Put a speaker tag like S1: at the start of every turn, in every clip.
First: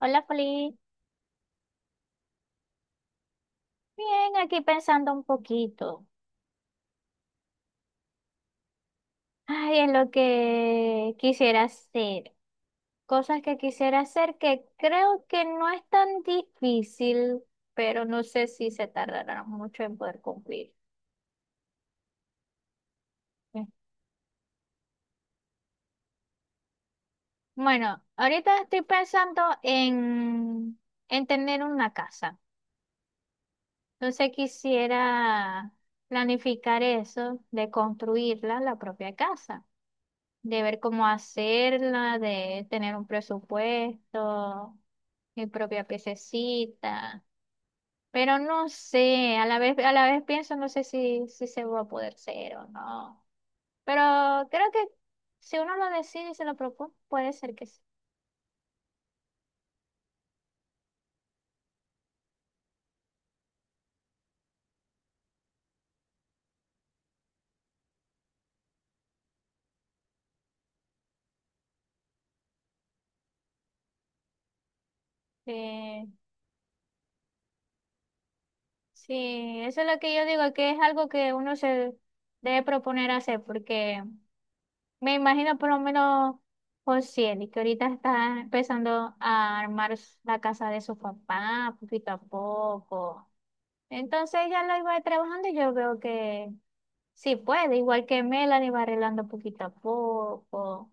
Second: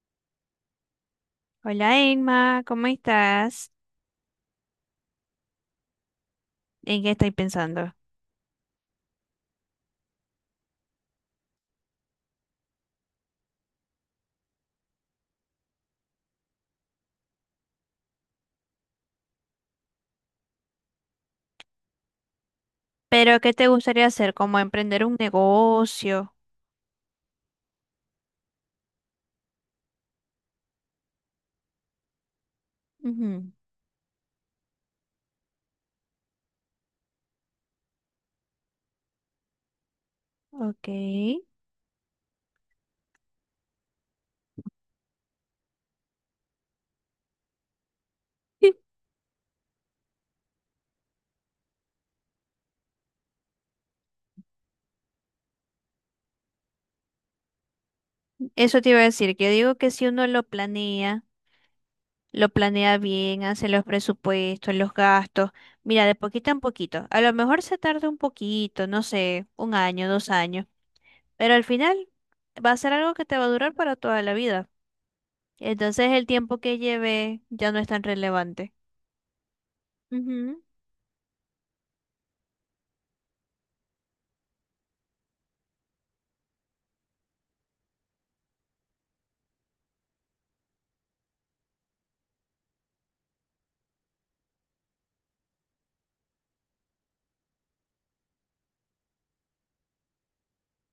S1: Hola, Poli.
S2: Hola Emma, ¿cómo estás?
S1: Bien, aquí pensando un poquito.
S2: ¿En qué estoy pensando?
S1: Ay, en lo que quisiera hacer. Cosas que quisiera hacer que creo que no es tan difícil, pero no sé si se tardará mucho en poder cumplir.
S2: ¿Pero qué
S1: Eh,
S2: te gustaría hacer? ¿Como emprender un negocio?
S1: Bueno, ahorita estoy pensando en tener una casa.
S2: Ujú.
S1: Entonces quisiera planificar eso de construirla, la propia casa, de ver
S2: Ok.
S1: cómo hacerla, de tener un presupuesto, mi propia piececita. Pero no sé, a la vez pienso, no sé si se va a poder ser o no. Pero creo que si uno lo decide y se lo propone, puede ser que sí.
S2: Eso te iba a decir, que yo digo que si uno lo planea bien, hace los presupuestos, los gastos, mira, de poquito en poquito. A lo mejor se tarda un poquito, no sé, un año, dos años, pero al final va a ser algo que te va a durar para toda la vida.
S1: Eh,
S2: Entonces el tiempo que lleve ya no es tan relevante.
S1: sí, eso es lo que yo digo,
S2: Ujú.
S1: que es algo que uno se debe proponer hacer, porque me imagino por lo menos Josiel, que ahorita está empezando a armar la casa de su papá poquito a poco. Entonces ella lo iba trabajando y yo veo que sí puede, igual que Melanie va arreglando poquito a poco.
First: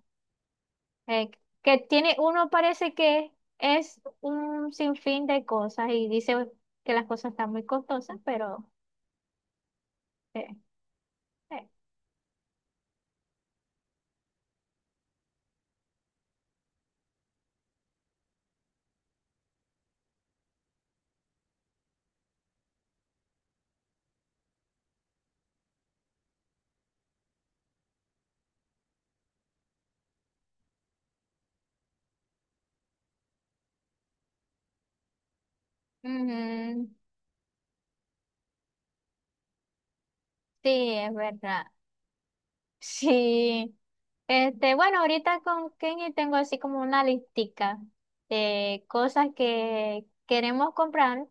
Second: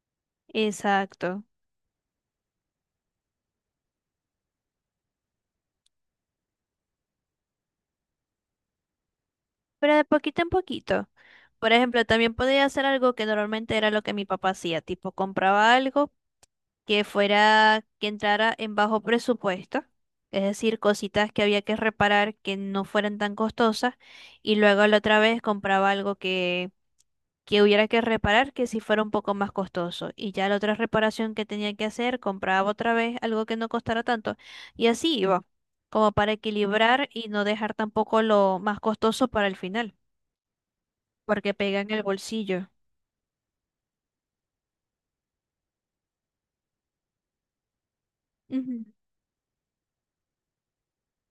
S1: Eh,
S2: Exacto.
S1: que tiene, uno parece que es un sinfín de cosas y dice que las cosas están muy costosas, pero
S2: Pero de poquito en
S1: eh,
S2: poquito.
S1: eh,
S2: Por ejemplo, también podía hacer algo que normalmente era lo que mi papá hacía, tipo compraba algo que fuera, que entrara en bajo presupuesto, es decir, cositas que había que reparar que no fueran tan costosas, y luego la otra vez compraba algo que hubiera que reparar que sí fuera un poco más costoso, y ya la otra reparación que tenía que hacer, compraba otra vez algo que no costara tanto, y así iba, como para
S1: ujú,
S2: equilibrar y no dejar tampoco lo más costoso para el final
S1: sí, es
S2: porque
S1: verdad.
S2: pega en el bolsillo.
S1: Sí. Este, bueno, ahorita con Kenny tengo así como una listica de
S2: Ujú.
S1: cosas que queremos comprar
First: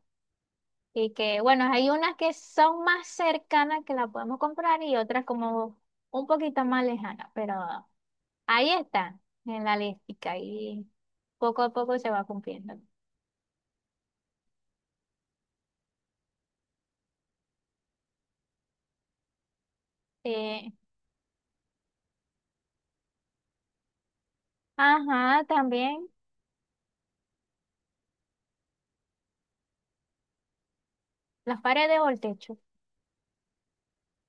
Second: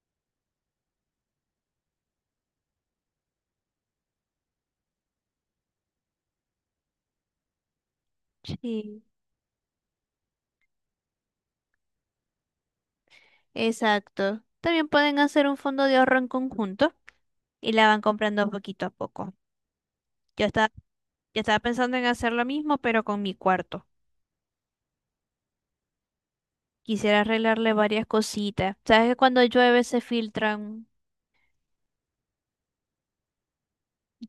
S1: y que, bueno, hay unas que son más cercanas que las podemos comprar y otras como un poquito más lejanas, pero ahí
S2: Sí,
S1: está en la listica y poco a poco se va cumpliendo.
S2: exacto. También pueden hacer un fondo de ahorro en conjunto y la van comprando poquito a poco. Yo
S1: Eh,
S2: estaba, yo estaba pensando en hacer lo mismo, pero con mi cuarto.
S1: ajá, también
S2: Quisiera arreglarle varias cositas. ¿Sabes que cuando llueve se filtran?
S1: las paredes o el techo.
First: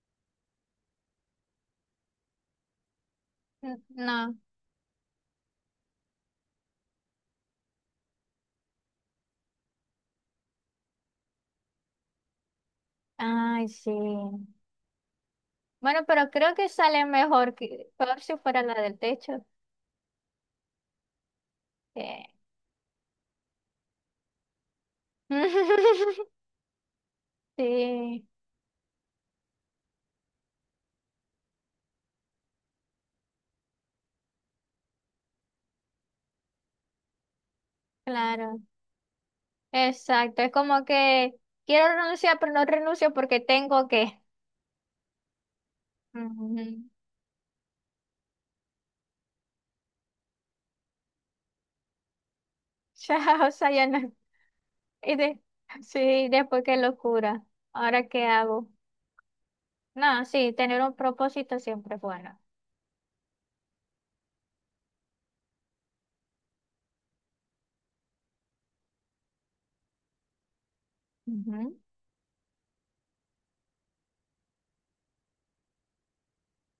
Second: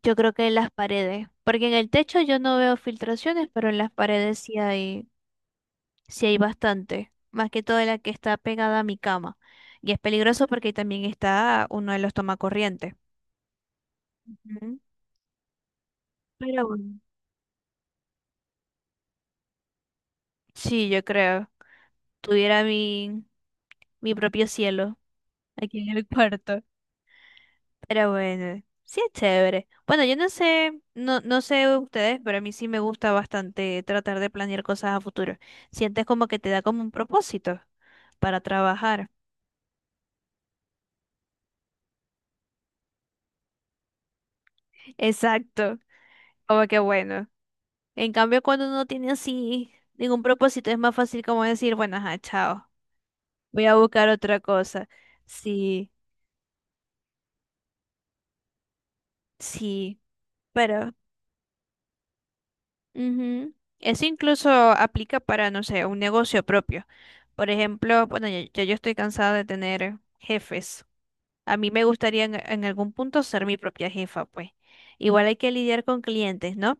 S2: Yo creo que en las paredes, porque en el techo yo no veo filtraciones, pero en las
S1: No,
S2: paredes sí hay bastante, más que todo la que está pegada a mi cama. Y es peligroso porque ahí también está uno de los tomacorrientes.
S1: ay, sí.
S2: Ujú.
S1: Bueno, pero creo
S2: Pero
S1: que
S2: bueno,
S1: sale mejor que peor si fuera la del techo.
S2: sí, yo creo. Tuviera mi propio cielo aquí en el cuarto. Pero
S1: Sí,
S2: bueno, sí es chévere. Bueno, yo no sé, no sé ustedes, pero a mí sí me gusta bastante tratar de planear cosas a futuro. Sientes como que te da como un propósito para
S1: claro,
S2: trabajar.
S1: exacto. Es como que quiero renunciar, pero no renuncio porque tengo que.
S2: Exacto.
S1: Ujú.
S2: Como que bueno. En cambio, cuando uno tiene así ningún propósito, es más fácil como decir, bueno, ajá, chao.
S1: Chao,
S2: Voy a buscar
S1: Sayana.
S2: otra cosa.
S1: Y de,
S2: Sí,
S1: sí, después qué locura. ¿Ahora qué hago?
S2: sí.
S1: No, sí, tener
S2: Pero.
S1: un propósito siempre es bueno.
S2: Ujú. Eso incluso aplica para, no sé, un negocio propio. Por ejemplo, bueno, ya yo estoy cansada de tener jefes. A mí
S1: Ujú.
S2: me gustaría en algún punto ser mi propia jefa, pues. Igual hay que lidiar con clientes, ¿no?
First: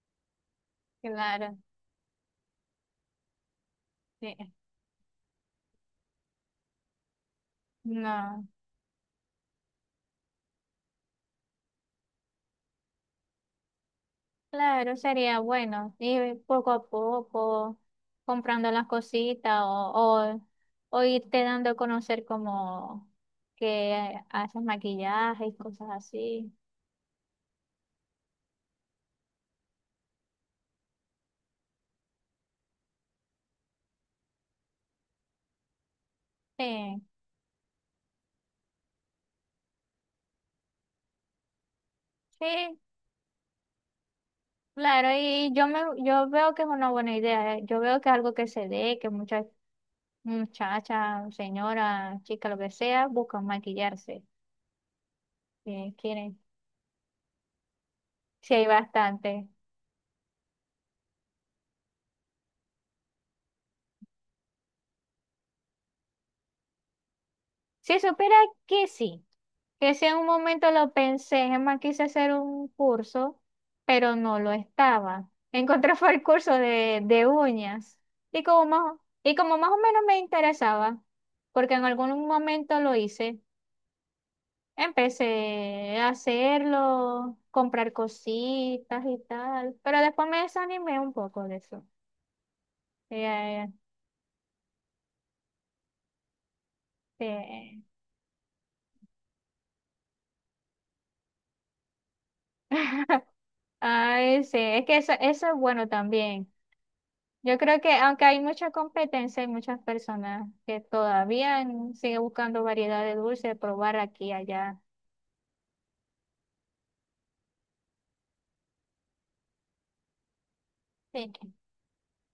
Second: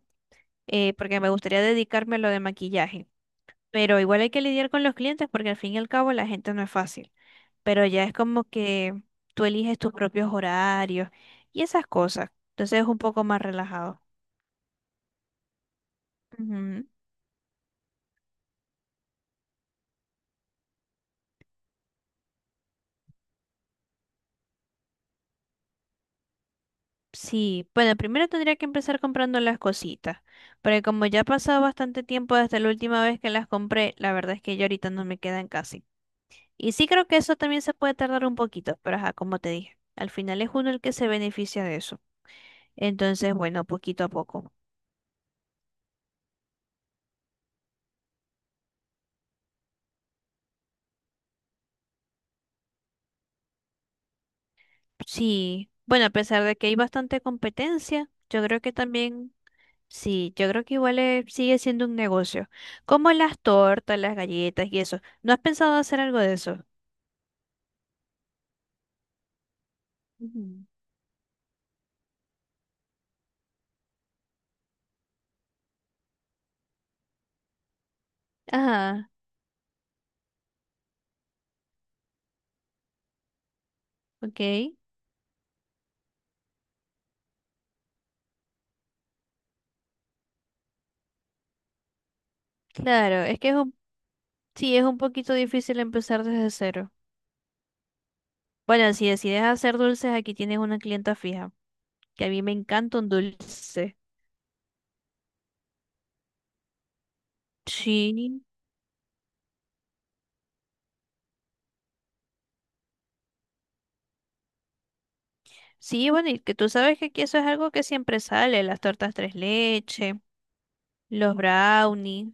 S2: Porque me
S1: Claro,
S2: gustaría dedicarme a lo de maquillaje. Pero igual hay
S1: sí.
S2: que lidiar con los clientes porque al fin y al cabo la gente no es fácil. Pero ya es como
S1: No.
S2: que tú eliges tus propios horarios y esas cosas. Entonces es un poco más relajado.
S1: Claro, sería bueno ir poco a
S2: Ujú.
S1: poco comprando las cositas o, o irte dando a conocer como que haces maquillaje y cosas así.
S2: Sí, bueno, primero tendría que empezar comprando las cositas, porque como ya ha pasado bastante tiempo desde la última vez que las compré, la verdad es que ya ahorita no me quedan casi. Y sí
S1: Sí,
S2: creo que eso también se puede tardar un poquito, pero ajá, como te dije, al final es uno el que se beneficia de eso.
S1: sí,
S2: Entonces, bueno, poquito a poco.
S1: claro, y yo veo que es una buena idea, eh. Yo veo que es algo que se dé, que muchas muchachas, señoras, chicas, lo que sea, buscan maquillarse,
S2: Sí,
S1: eh,
S2: bueno, a
S1: quieren,
S2: pesar de que hay bastante competencia, yo
S1: sí
S2: creo
S1: hay
S2: que también,
S1: bastante.
S2: sí, yo creo que igual sigue siendo un negocio. Como las tortas, las galletas y eso. ¿No has pensado hacer algo de eso?
S1: Si supiera que sí. Que si en un
S2: Ujú.
S1: momento lo pensé, es más, quise hacer un curso, pero no lo estaba. Encontré fue el curso de uñas. Y como más,
S2: Ajá.
S1: y como más o menos me interesaba, porque en algún momento lo hice,
S2: Ok,
S1: empecé a hacerlo, comprar cositas y tal, pero después me desanimé un poco de eso.
S2: claro, es que es
S1: Eh,
S2: un, sí, es un poquito difícil empezar desde cero.
S1: este,
S2: Bueno, si decides hacer dulces, aquí tienes una clienta fija, que a mí me encanta un dulce.
S1: Ay, sí, es que eso es bueno también. Yo creo que
S2: Sí,
S1: aunque hay mucha competencia, hay muchas personas que todavía siguen buscando variedad de dulce, probar aquí y allá.
S2: sí, bueno, y que tú sabes que aquí eso es algo que siempre sale, las tortas tres leche,
S1: Sí,
S2: los brownies.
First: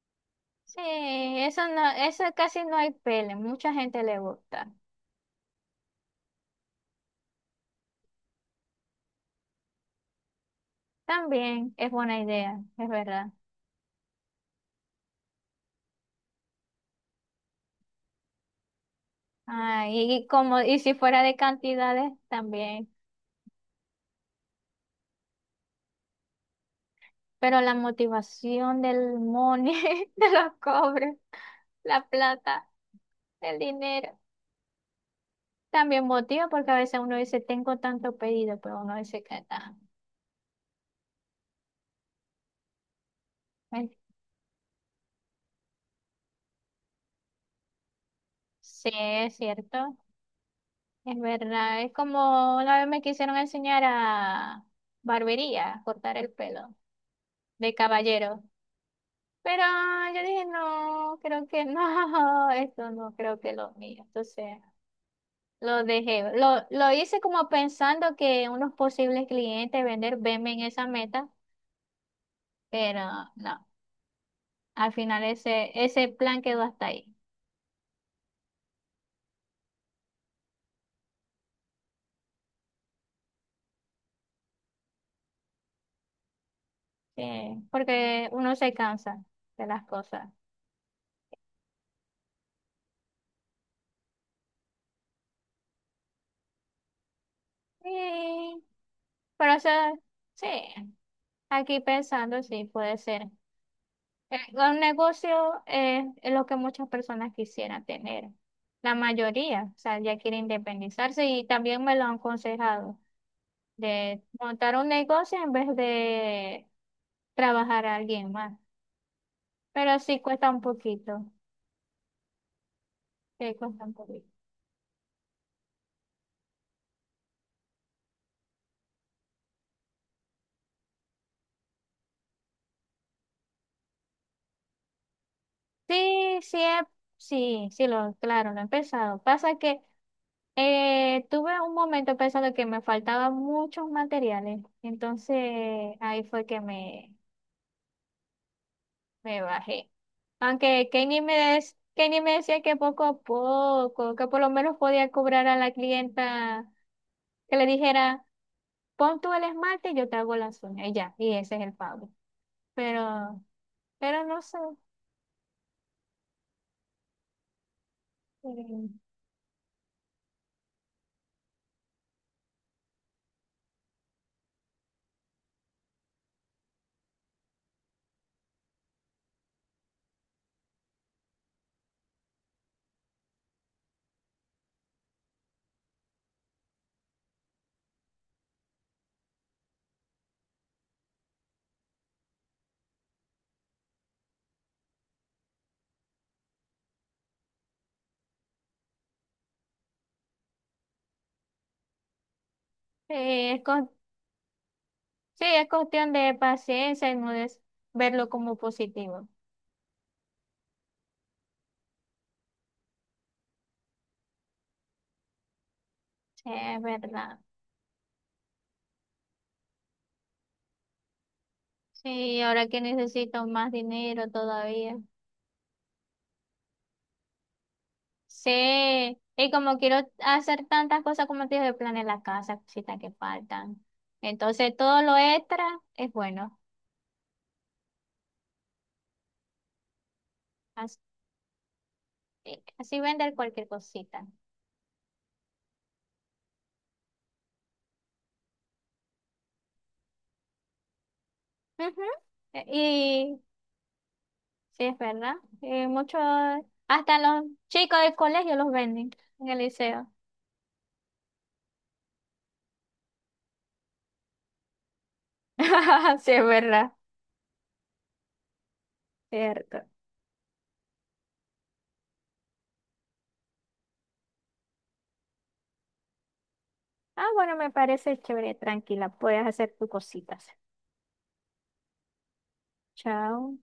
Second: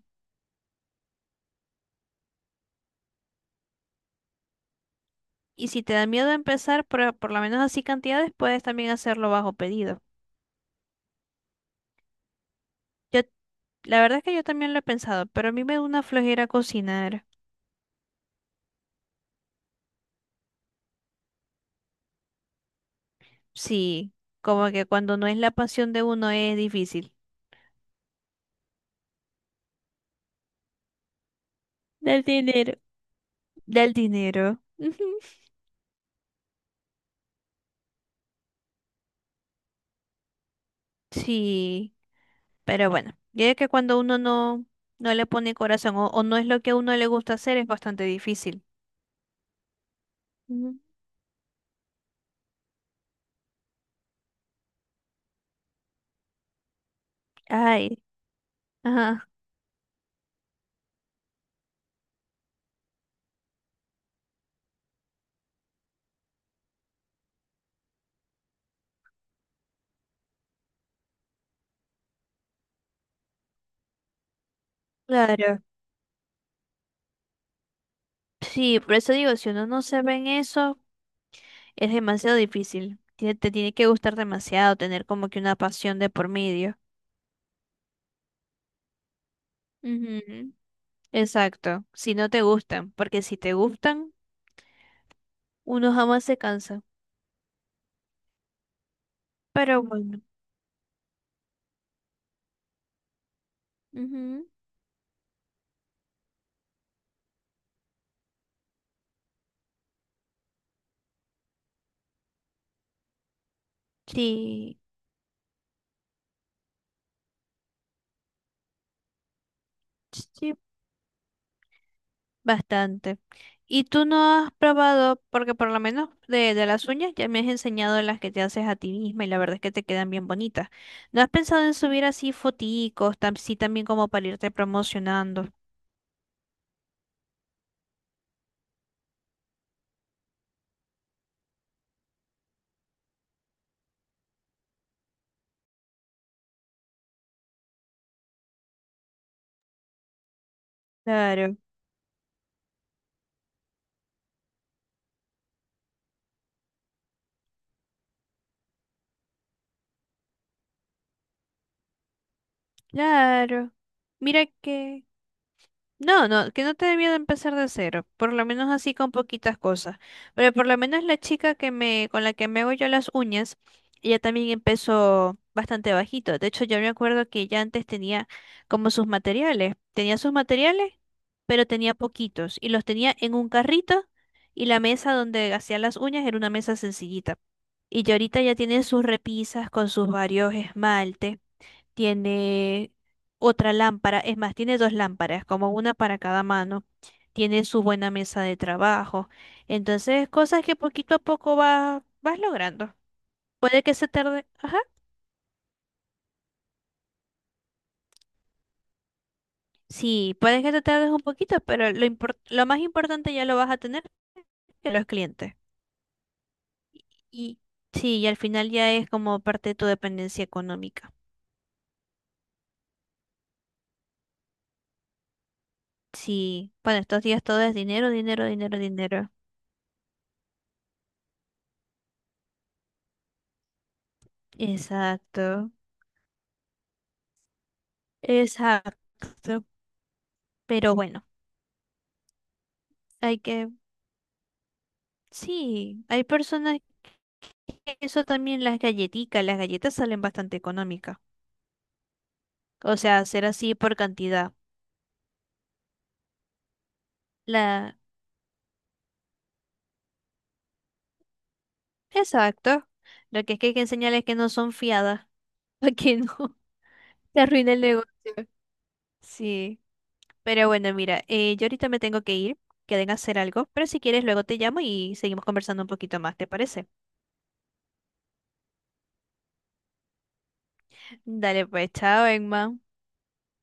S1: sí, eso no, eso casi no hay pele, mucha gente le gusta.
S2: Y si te da miedo empezar por lo menos así cantidades, puedes también hacerlo bajo pedido.
S1: También es buena idea, es
S2: Yo,
S1: verdad.
S2: la verdad es que yo también lo he pensado, pero a mí me da una flojera cocinar.
S1: Y como, y si fuera de cantidades, también.
S2: Sí, como que cuando no es la pasión de uno es difícil.
S1: Pero la motivación del money, de los cobres, la
S2: Del
S1: plata,
S2: dinero.
S1: el
S2: Del
S1: dinero,
S2: dinero. Ujú.
S1: también motiva porque a veces uno dice, tengo tanto pedido, pero uno dice que está.
S2: Sí, pero bueno, ya es que cuando uno no le pone corazón o no es lo que a uno le gusta hacer es bastante difícil.
S1: Sí, es cierto,
S2: Ujú.
S1: es verdad. Es como una vez me quisieron enseñar a barbería, a cortar el pelo de
S2: Ay,
S1: caballero.
S2: ajá,
S1: Pero yo dije, no, creo que no, esto no creo que lo mío. Entonces lo dejé. Lo hice como pensando que unos posibles clientes vender venme en esa meta, pero no. Al final
S2: claro.
S1: ese plan quedó hasta ahí.
S2: Sí, por eso digo, si uno no se ve en eso, es demasiado difícil. Tiene que gustar demasiado, tener como que una pasión de por medio.
S1: Porque uno se cansa de las cosas.
S2: Ujú. Exacto, si no te gustan, porque si te gustan, uno jamás se cansa.
S1: Sí, pero eso,
S2: Pero bueno,
S1: sí. Aquí pensando, sí, puede ser.
S2: ujú.
S1: Un negocio es lo que muchas personas quisieran tener. La mayoría, o sea, ya quiere independizarse y también me lo han aconsejado de montar
S2: Sí.
S1: un negocio en vez de trabajar a alguien más. Pero sí cuesta
S2: Sí,
S1: un poquito.
S2: bastante.
S1: Sí, cuesta
S2: ¿Y
S1: un
S2: tú
S1: poquito.
S2: no has probado, porque por lo menos de las uñas ya me has enseñado las que te haces a ti misma y la verdad es que te quedan bien bonitas? ¿No has pensado en subir así foticos, sí también como para irte promocionando?
S1: Sí, sí, he- sí, sí, claro, lo he empezado. Pasa que tuve un momento pensando que me faltaban muchos materiales, entonces ahí fue que me bajé. Aunque
S2: Claro,
S1: Kenny me decía que poco a poco, que por lo menos podía cobrar a la clienta que le dijera, pon tú el esmalte y yo te hago las uñas, y ya, y ese es el pago. Pero,
S2: claro.
S1: pero no
S2: Mira
S1: sé,
S2: que... No, no, que no te debía de empezar de cero, por lo menos
S1: eh,
S2: así con poquitas cosas. Pero por lo menos la chica con la que me hago yo las uñas, ella también empezó bastante bajito. De hecho, yo me acuerdo que ella antes tenía como sus materiales. Tenía sus materiales, pero tenía poquitos. Y los tenía en un carrito y la mesa donde hacía las uñas era una mesa sencillita. Y ya ahorita ya tiene sus repisas con sus varios esmaltes, tiene otra lámpara, es más, tiene dos lámparas, como una para cada mano, tiene su buena mesa de trabajo, entonces cosas que poquito a poco vas logrando.
S1: eh, es
S2: Puede
S1: cues-
S2: que se tarde, ajá,
S1: sí, es cuestión de paciencia y no es verlo como positivo.
S2: sí, puede que te tardes un poquito, pero lo más importante ya lo vas a tener que los clientes.
S1: Sí, es verdad.
S2: Y sí, y al final ya es como parte de tu dependencia económica.
S1: Sí, ahora que necesito más dinero todavía.
S2: Sí, bueno, estos días todo es dinero, dinero, dinero,
S1: Sí,
S2: dinero.
S1: y como quiero hacer tantas cosas como te dije, de plan la casa, cositas que faltan. Entonces todo lo
S2: Exacto,
S1: extra es bueno.
S2: exacto. Pero
S1: Así,
S2: bueno,
S1: así vender
S2: hay
S1: cualquier
S2: que
S1: cosita.
S2: sí, hay personas que eso también las galletitas, las galletas salen bastante económicas.
S1: Ujú.
S2: O sea,
S1: Y
S2: hacer así por cantidad.
S1: sí, es verdad. Y muchos, hasta los
S2: La,
S1: chicos del colegio los venden en el liceo.
S2: exacto. Lo que es que hay que enseñarles que no son fiadas, para que no
S1: Sí, es verdad.
S2: te arruine el negocio. Sí,
S1: Cierto.
S2: pero bueno, mira, yo ahorita me tengo que ir, que deben hacer algo, pero si quieres luego te llamo y seguimos conversando un poquito más, ¿te parece?
S1: Ah, bueno, me parece chévere, tranquila. Puedes hacer tus cositas.
S2: Dale pues, chao, Emma.
S1: Chao.